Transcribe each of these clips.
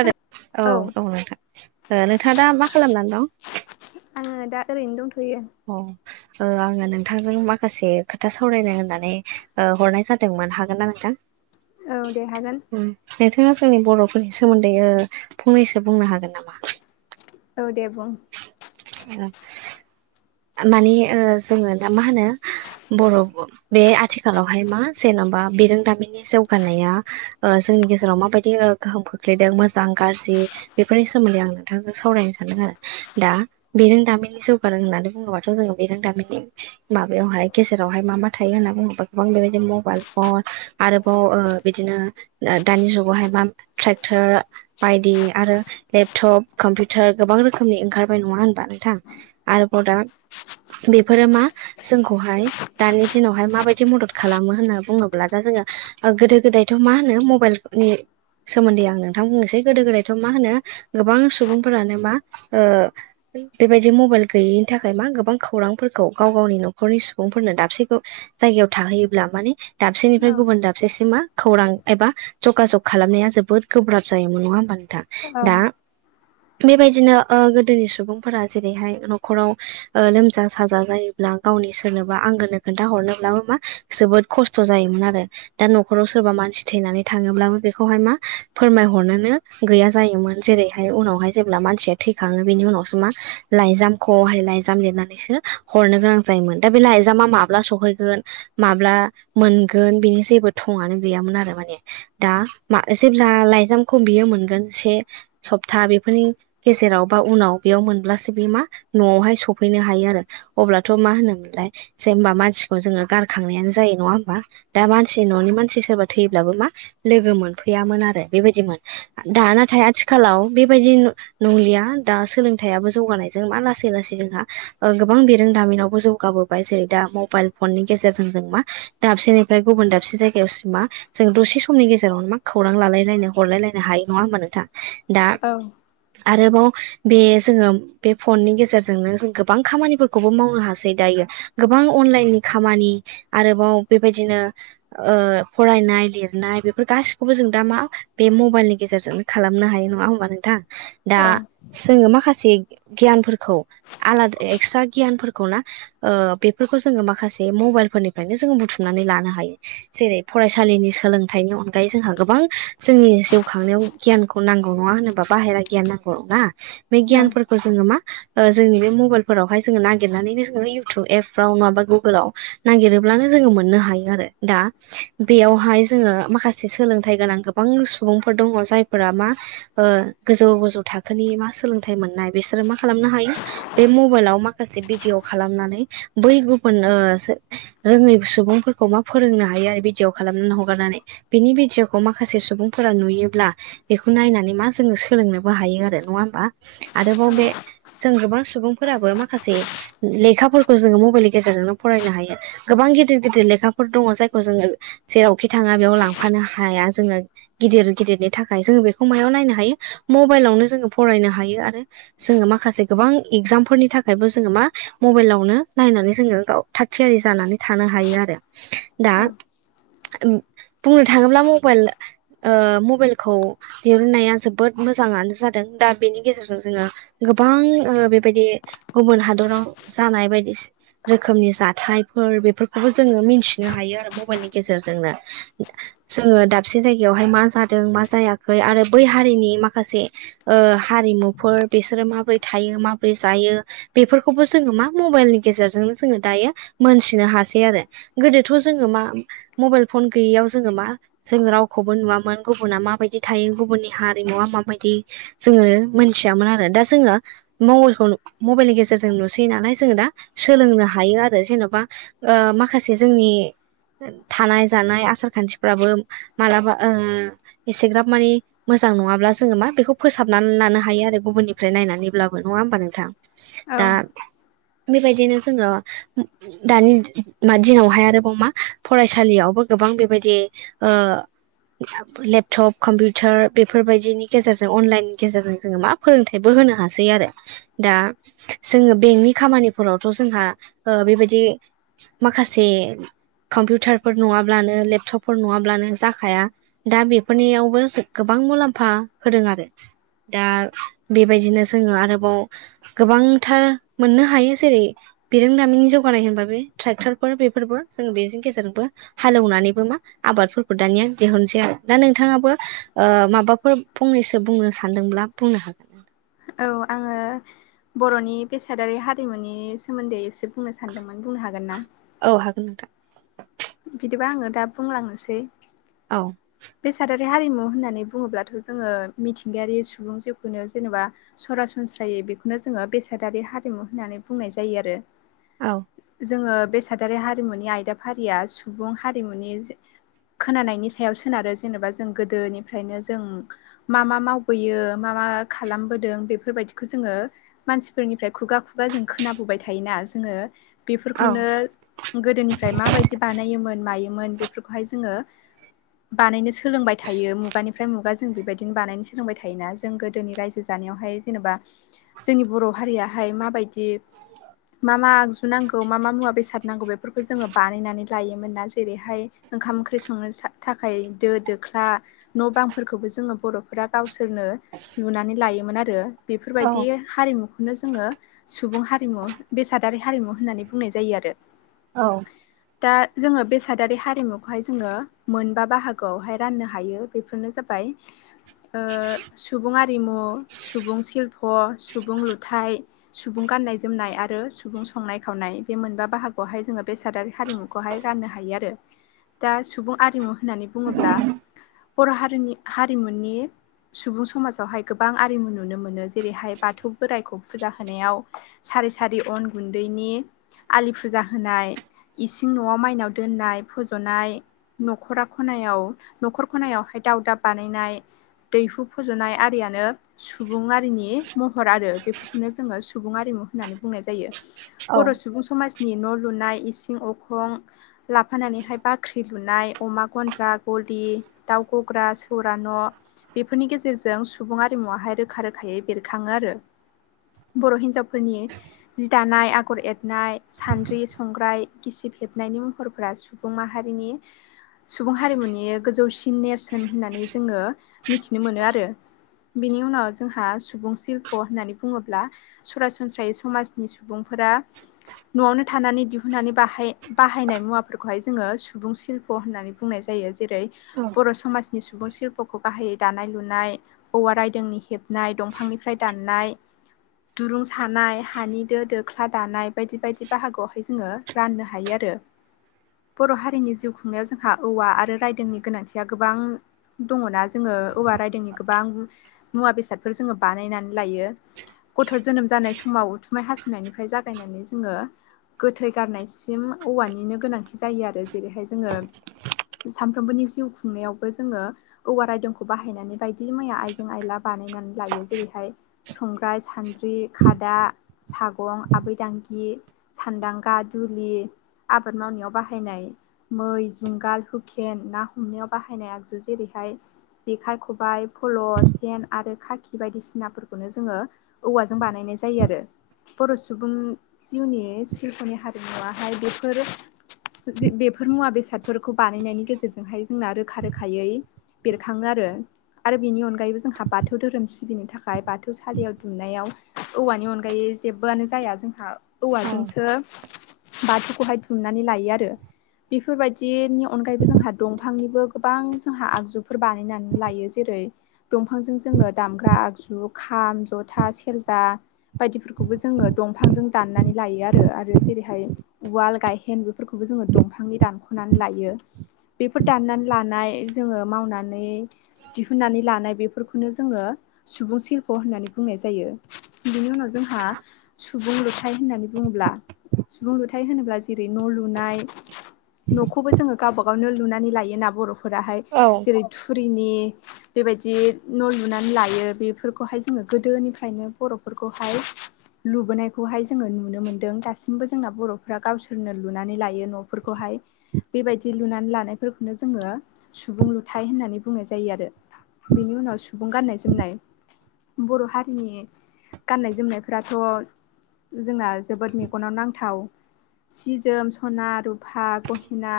खोना औ औ नोंथां नोंथाङा दा मा खालामनानै दं आङो दा ओरैनो दंथयो औ ओ आङो नोंथांजों माखासे खोथा सावरायनो होननानै ओ हरनाय जादोंमोन हागोन ना नोंथां औ दे हागोन। उम नोंथाङा जोंनि बर'फोरनि सोमोन्दै फंनैसो ओ बुंनो हागोन नामा औ दे बुं औ [unintelligible] माने ओ जोङो दा मा होनो बर' बे आथिखालावहाय मा बिरोंदामिननि जौगानाया ओ जोंनि गेजेराव माबायदि गोहोम खोख्लैदों मोजां गाज्रि बेफोरनि सोमोन्दै आं नोंथांजों सावरायनो सानदों आरो दा बेरों दामिननि जौगादों होननानै बुङोबाथ' जोङो बेजों गामिनि माबायावहाय गेजेरावहाय मा मा थायो होनना बुङोबा गोबां बे बायदि मबाइल आरोबाव ओ बिदिनो दानि जुगावहाय मा ट्रेक्टर बायदि आरो लेपटप कम्पिउटार गोबां रोखोमनि ओंखारबाय नङा होनबा नोंथां आरोबाव दा [inaudible] बेफोरो मा जोंखौहाय दानि दिनावहाय माबायदि मदद खालामो होनना बुङोब्ला दा जोङो ओ गोदो गोदायथ' मा होनो मबायेलनि सोमोन्दै आं नोंथां बुंनोसै गोदो गोदायथ' मा होनो गोबां सुबुंफोरानो मा ओ बेबायदि मबायेल गैयिनि थाखाय थाखाय मा गोबां खौरांफोरखौ गाव गावनि न'खरनि सुबुंफोरनो दाबसेखौ जायगायाव थाहैयोब्ला माने दाबसेनिफ्राय औ गुबुन दाबसेसिमा खौरां एबा जगाजग खालामनाया जोबोद गोब्राब जायोमोन नङा होमबा नोंथां। औ दा बेबायदिनो ओ गोदोनि सुबुंफोरा जेरैहाय न'खराव ओ लोमजा साजा जायोब्ला गावनि सोरनोबा आंगोनो खोन्था हरनोब्लाबो मा जोबोद खस्थ स्थ जायोमोन आरो दा न'खराव सोरबा मानसि थैनानै थाङोब्लाबो बेखौहाय मा फोरमायहरनोनो गैया जायोमोन जेरैहाय उनावहाय जेब्ला मानसिया थैखाङो बेनि उनावसो मा लाइजामखौहाय लायजाम लिरनानैसो हरनो गोनां जायोमोन दा बे लायजामा माब्ला सफैगोन माब्ला मोन मोनगोन बेनि जेबो थंङानो गैयामोन‌ आरो माने दा मा जेब्ला लायजामखौ बेयो मोनगोन दानसे सपटा बेफोरनि गेजेराव बा उनाव बेयाव मोनब्लासो बे मा न'आवहाय सफैनो हायो आरो अब्लाथ' मा होनोमोनलाय जे होमबा मानसिखौ जोङो गारखांनायानो जायो नङा होमबा? दा मानसि न'नि मानसि सोरबा थैब्लाबो मा लोगो मोनफैयामोन आरो बेबायदिमोन। दा नाथाय आथिखालाव बेबायदि नंलिया दा सोलोंथायाबो जौगानायजों मा लासै-लासै जोंहा ओ गोबां बेरोंदामिनावबो जौगाबोबाय जेरै दा मबायेल फननि गेजेरजों जों मा दा दाबसेनिफ्राय गुबुन दाबसे जायगायावसो मा जों दसे समनि गेजेरावनो मा खौरां लालायायनो हरलायलायनो हायो। नङा होनबा नोंथां दा औ आरोबाव बे जोङो बे फननि गेजेर गेजेरजोंनो गोबां खामानिफोरखौबो मावनो हासै दायो गोबां अनलाइननि खामानि आरोबाव ओ बेबायदिनो ओ फरायनाय लिरनाय बेफोर गासिखौबो जों दा मा बे मबायेल गेजेरजोंनो खालामनो हायो नङा होमबा नोंथां दा औ जोङो माखासे गियानफोरखौ आलादा एक्सट्रा गियानफोरखौ ना ओ बेफोरखौ जोङो माखासे मबायेल फोरनिफ्रायनो जोङो बु बुथुमनानै लानो हायो जेरै फरायसालिनि सोलोंथाइनि अनगायै जोंहा गोबां जोंनि जिउखां गियानखौ नांगौ नङा होनोबा बाहेरा गियान नांगौ ना बे गियानफोरखौ जोङो मा ओ जोंनि बे मबायेलफोरावहाय जोङो नागिरनानै जोङो इउथटुब एपफ्राव नङाबा गुगोलाव नागिरोब्लानो जों मोननो हायो आरो दा बेयावहाय जोङो माखासे सोलोंथाइ गोनां गोबां सुबुंफोर दङ जायफोरा मा ओ गोजौ-गोजौ थाखोनि मा सोलोंथाइ मोननाय बिसोरो मा खालामनो हायो बे मबाइलाव माखासे भिडिअ खालामनानै बै गुबुन ओ रोङै सुबुंफोरखौ मा फोरोंनो हायो आरो भिडिअ खालामनानै हगारनानै बेनि भिडिअखौ माखासे सुबुंफोरा नुयो ब्ला बेखौ नायनानै मा जोङो सोलोंनोबो हायो आरो नङा होमबा आरोबाव बे जों गोबां सुबुंफोराबो माखासे लेखाफोरखौ जोङो मबायेलनि गेजेरजोंनो फरायनो हायो गोबां गिदिर-गिदिर लेखाफोर दङ जायखौ जोङो जेरावखि थाङा बेयाव लांफानो हाया जोङो गिदिर गिदिरनि थाखाय जोङो बेखौ मायाव नायनो हायो मबायेलावनो जोङो फरायनो हायो आरो जोङो माखासे गोबां एगजामफोरनि थाखायबो जोङो मा मबाइलावनो नायनानै जोङो गाव थाग थियारि जानानै थानो हायो आरो। दा औ [unintelligible] बुंनो थाङोब्ला मबाइल‌ ओ मबाइलखौ दिहुननाया जोबोद मोजाङानो जादों। दा बेनि गेजेरजों जोङो गोबां ओ बेबायदि गुबुन हादराव जानाय बायदि रोखोमनि जाथायफोर बेफोरखौबो जोङो मिथिनो हायो आरो मबाइलनि गेजेरजोंनो। जोङो दाबसे जायगायावहाय मा जादों मा जायाखै आरो बै हारिनि माखासे ओ हारिमुफोर बिसोरो माबोरै थायो माब्रै जायो बेफोरखौबो जोङो मा मबाइलनि गेजेरजोंनो जोङो दायो मोनथिनो हासै आरो गोदोथ' जोङो मा मबाइल फन गैयैयाव जोङो मा जों रावखौबो नुआमोन गुबुना माबायदि थायो गुबुननि हारिमुवा माबायदि जोङो मोनथियामोन आरो दा जोङो मबाइलखौ मबाइलनि गेजेरजों नुसैयो नालाय जोङो दा सोलोंनो हायो आरो जेनबा ओ माखासे जोंनि थानाय जानाय आसार खान्थिफ्राबो मालाबा ओ एसेग्राब मानि मो मोजां नङाब्ला जोङो मा बेखौ फोसाबनानै लानो हायो आरो गुबुननिफ्राय नायनानै अब्लाबो नङा होमबा नोंथां औ दा बेबायदिनो जोङो दानि मा दिनावहाय आरोबाव मा फरायसालियावबो गोबां बेबायदि ओ लेपटप कम्पिउटार बेफोरबायदिनि गेजेरजों अनलाइननि गेजेरजों जोङो मा फोरोंथायाइबो होनो हाग सै आरो दा जोङो बेंकनि खामानिफोरावथ' जोंहा ओ बेबायदि माखासे कम्पिउटारफोर नङाब्लानो लेपटपफोर नङाब्लानो जाखाया दा बेफोरनियावबो गोबां गोबां मुलाम्फा होदों आरो दा बेबायदिनो जोङो आरोबाव गोबांथार मोननो हायो जेरै बिरोंदामिननि जौगानाय होनबा बे ट्रेक्टरफोर बेफोरबो जों बेजों गेजेरजोंबो हालेवनानैबो मा आबादफोरखौ दानिया दिहुनसै आरो। दा नोंथाङाबो ओ माबाफोर फंनैसो बुंनो सान्दोंब्ला बुंनो हागोन आरो। औ आङो बर'नि बेसादारि हारिमुनि सोमोन्दै एसे बुंनो सानदोंमोन बुंनो हागोन ना? औ [inaudible] बिदिबा आङो दा बुंलांनोसै। औ। बेसादारि हारिमु होननानै बुङोब्लाथ' जोङो मिथिंगायारि सुबुं जिउखौनो जेनेबा सरासनस्रायै बेखौनो जोङो बेसादारि हारिमु होननानै बुंनाय जायो आरो औ जोङो। बे सादारि हारिमुनि आयदाफारिया सुबुं हारिमुनि खोनानायनि सायाव सोनारो जेनेबा जों गोदोनिफ्रायनो जों मा मा मावबोयो मा मा खालामबोदों बेफोरबायदिखौ जोङो मानसिफोरनिफ्राय खुगा खुगा जों खोनाबोबाय थायोना जोङो औ बेफोरखौनो गोदोनिफ्राय माबायदि बानायोमोन मायो मोन बेफोरखौहाय जोङो बानायनो सोलोंबाय थायो मुगानिफ्राय मुगा जों बेबायदिनो बानायनो सोलोंबाय थायोना जों गोदोनि रायजो जानायावहा जेनेबा जोंनि बर' हारियहाय माबायदि मा मा आगजु नांगौ मा मा मुवा बेसाद नांगौ बेफोरखौ जोङो बानायनानै लायोमोन ना जेरैहाय ओंखाम ओंख्रि संनो सा थाखाय दो दोख्ला न' बांफोरखौबो जोङो बर'फोरा गावसोरनो लुनानै लायो। आरो औ बेफोरबायदि हारिमु। बेनो जोङो सुबुं हारिमु बेसादारि हारिमु होननानै बुंनाय जायो आरो औ दा जोङो बेसादारि हारिमुखौहाय जोङो मोनबा बाहागोआवहाय राननो हायो बेफोरनो जाबाय सुबुं आरिमु सुबुं सिल्प' सुबुं लुथाय सुबुं गान्नाय जोमनाय आरो सुबुं संनाय खावनाय बे मोनबा बाहागोआवहाय जोङो बेसादारि हारिमुखौ राननो हायो आरो दा सुबुं आरिमु होननानै बुङोब्ला। बर' हारिनि हारिमुनि सुबुं समाजावहाय गोबां आरिमु नुनो मोनो जेरैहाय बाथौ बोराइखौ फुजा होनायाव सारि सारि अन गुन्दैनि आलि फुजा होनाय इसिं न'आव माइनाव दोननाय फज'नाय न'खरा खनायाव न'खर खनायावहाय दावदाब बानायनाय दैहु फज'नाय आरियानो सुबुं आरिनि महर आरो बेफोरखौनो जोङो सुबुं आरिमु होननानै बुंनाय जायो। बर' सुबुं समाजनि न' लुनाय इसिं अखं लाफानानैहाय बाख्रि न्दुनाय अमा गन्द्रा गलि दाउ गग्रा सौर न'। बेफोरनि गेजेरजों सुबुं आरिमुवाहाय रोखा रोखायै बेरखाङो आरो। बर' हिनजावफोरनि जि दानाय आगर एरनाय सान्द्रि संग्राय गिसि हेबनायनि महरफोरा सुबुं माहारिनि [inaudible] सुबुं हारिमुनि गोजौसिन नेरसोन होननानै जोङो मिथिनो मोनो आरो। बिनि उनाव जोंहा सुबुं शल्प होननानै बुङोब्ला सरासनस्रायै समाजनि सुबुंफोर फोरा नआवनो थानानै दिहुननानै बाहाय बाहायनाय मुवाफोरखौहाय जोङो सुबुं शिल्प होन्नानै बुंनाय जायो जेरै बर समाजनि सुबुंशिल्पखौ गाहायै दानाय लुनाय औवा रायदोंनि हेबनाय दंफांनिफ्राय दाननाय दुरुं सानाय हानि दो दोख्ला दानाय बायदि बायदि बाहागोआवहाय जोङो राननो हायो आरो। रो बर हारिनि जिउ खु नायाव जोंहा औवा आरो रायदोंनि गोनांथिया गोबां दङना जोङो औवा रायदोंनि गोबां मुवा बेसादफोर जोङो बानायनानै लायो गथ जोनोम जानाय सम माव उथुमाय हासुनायनिफ्राय जागायनानै जोङो। गोथै गारनायसिम औवानिनो गोनांथि जायो आरो जेरैहाय जोङो। सानफ्रोमबोनि जिउ खुंनायावबो जोङो औवा रायदोंखौ बाहायनानै बायदि मैया आइजें आइला बा बानायनानै लायो। जेरैहाय संग्राय, सानद्रि, खादा, सागं, आबै दांगि गि सान्दांगा दुलि आबाद मावनायाव बाहायनाय। मै, जुंगाल, हुखेन, ना हमनायाव बाहायनाय आगजु जेरैहाय जेखाय, खबाइ, फल', सेन आरो खाखि बायदिसिनाफोरखौनो जोङो औवाजों बानायनाय नाय जायो आरो। बर' सुबुं जिउनि सिलपनि हारिमुवाहाय बेफोर ओ बे-बेफोर मुवा बेसादफोरखौ बानायनायनि गेजेरजोंहाय जोंना रोखा रोखायै बेरखाङो आरो। आरो बिनि अनगायैबो जोंहा बाथौ धोरोम सिबिनो थाखाय बाथौ सालियाव दुमनायाव औवानि अनगायै जेबोआनो जाया जोंहा। औ औवाजोंसो बाथौखौहाय दुमनानै लायो आरो। बेफोरबायदिनि अनगायैबो जोंहा दंफांनिबो गोबां जोंहा आगजुफोर बानायनानै लायो। जेरै दंफांजों जोङो दामग्रा आगजु खाम, जथा, सेरजा बायदिफोरखौबो जोङो दंफांजों दाननानै लायो आरो। आरो जेरैहाय उवाल, गायहेन बेफोरखौबो जोङो दंफांनि दानख'नानै लायो। बेफोर दाननानै लानाय जोङो मावनानै दिहुननानै लानाय बेफोरखौनो जोङो सुबुं शिल्प होननानै बुंनाय जायो। बेनि उनाव जोंहा सु सुबुं लुथाय होननानै बुङोब्ला? सुबुं लुथाय होनोब्ला जेरै न लुनाय न'खौबो जोङो गावबा गावनो लुनानै लायोना बरफोराहाय। औ जेरै थुरिनि बेबादि न लुनानै लायो। बेफोरखौहाय जोङो गोदोनिफ्रायनो बर'फोरखौ हाय लुबोनायखौहाय जोङो नुनो मोन्दों। दासिमबो जोंना बरफ्रा गावसोरनो लुनानै लायो नफोर खौहाय बेबायदि लुनानै लानायफोरखौनो जोङो सुबुं लुथाय होननानै बुंनाय जायो आरो। बेनि उनाव सुबुं गाननाय जोमनाय बर' हारिनि गाननाय, जोमनायफोराथ' जोंना जोबोद मेगनाव नांथाव सि जोम सना रु फा गहेना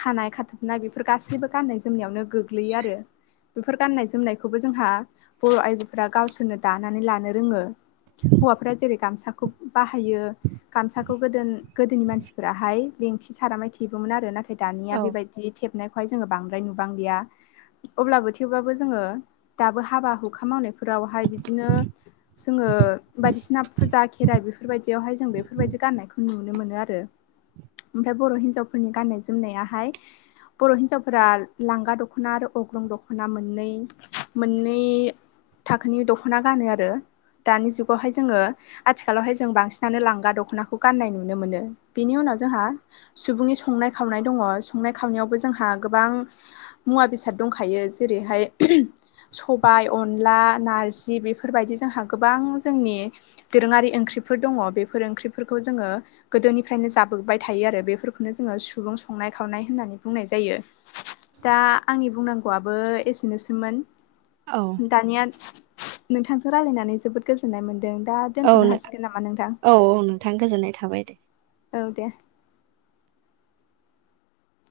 खानाय खाथबनाय बेफोर गासैबो गाननाय जोमनायावनो गोग्लैयो आरो। बेफोर गान्नाय जोमनायखौबो जोंहा बर' आइजोफोरा गावसोरनो दानानै लानो रोङो। हौवाफोरा जेरै गामसाखौ बाहायो। गामसाखौ गोदो गोदोनि मानसिफोराहाय लेंथि सारामाय थेबोमोन आरो। नाथाय औ दानिया बेबायदि थेबनायखौहाय जोङो बांद्राय नुबांलिया। अब्लाबो थेवबाबो जोङो दाबो हाबा हुखा मावनायफोरावहाय बिदिनो जोङो। ओ बायदिसिना फुजा खेराइ बेफोरबायदियावहाय जों बेफोरबायदि गान्नायखौ नुनो मोनो आरो। [inaudible] फाय बर' हिन्जावफोरनि गाननाय जोमनायाहाय बर' हिनजावफोरा लांगा दखना आरो अग्रं दखना मोननै मोननै थाखोनि दखना गानो आरो दानि जुगावहाय जोङो आथिखालावहाय जों बांसिनानो लांगा दखनाखौ गान्नाय नुनो मोनो। बेनि उनाव जोंहा सुबुंनि संनाय खावनाय दङ। संनाय खावनायावबो जोंहा गोबां मुवा बेसाद दंखायो जेरैहाय सबाय अनला नारजि बेफोरबायदि जोंहा गोबां जोंनि दोरोङारि ओंख्रि फोर दङ। बेफोर ओंख्रिफोरखौ जोङो गोदोनिफ्रायनो जाबोबाय थायो आरो। बेफोरखौनो जोङो सुबुं संनाय खावनाय होननानै बुंनाय जायो। दा आंनि बुंनांगौआबो ओ एसेनोसैमोन। औ दानिया नोंथांजों रायलायनानै जोबोद गोजोननाय मोनदों। दा औ दोनथ'नो हासिगोन नामा नोंथां? औ नोंथां गोजोननाय थाबाय दे। औ दे।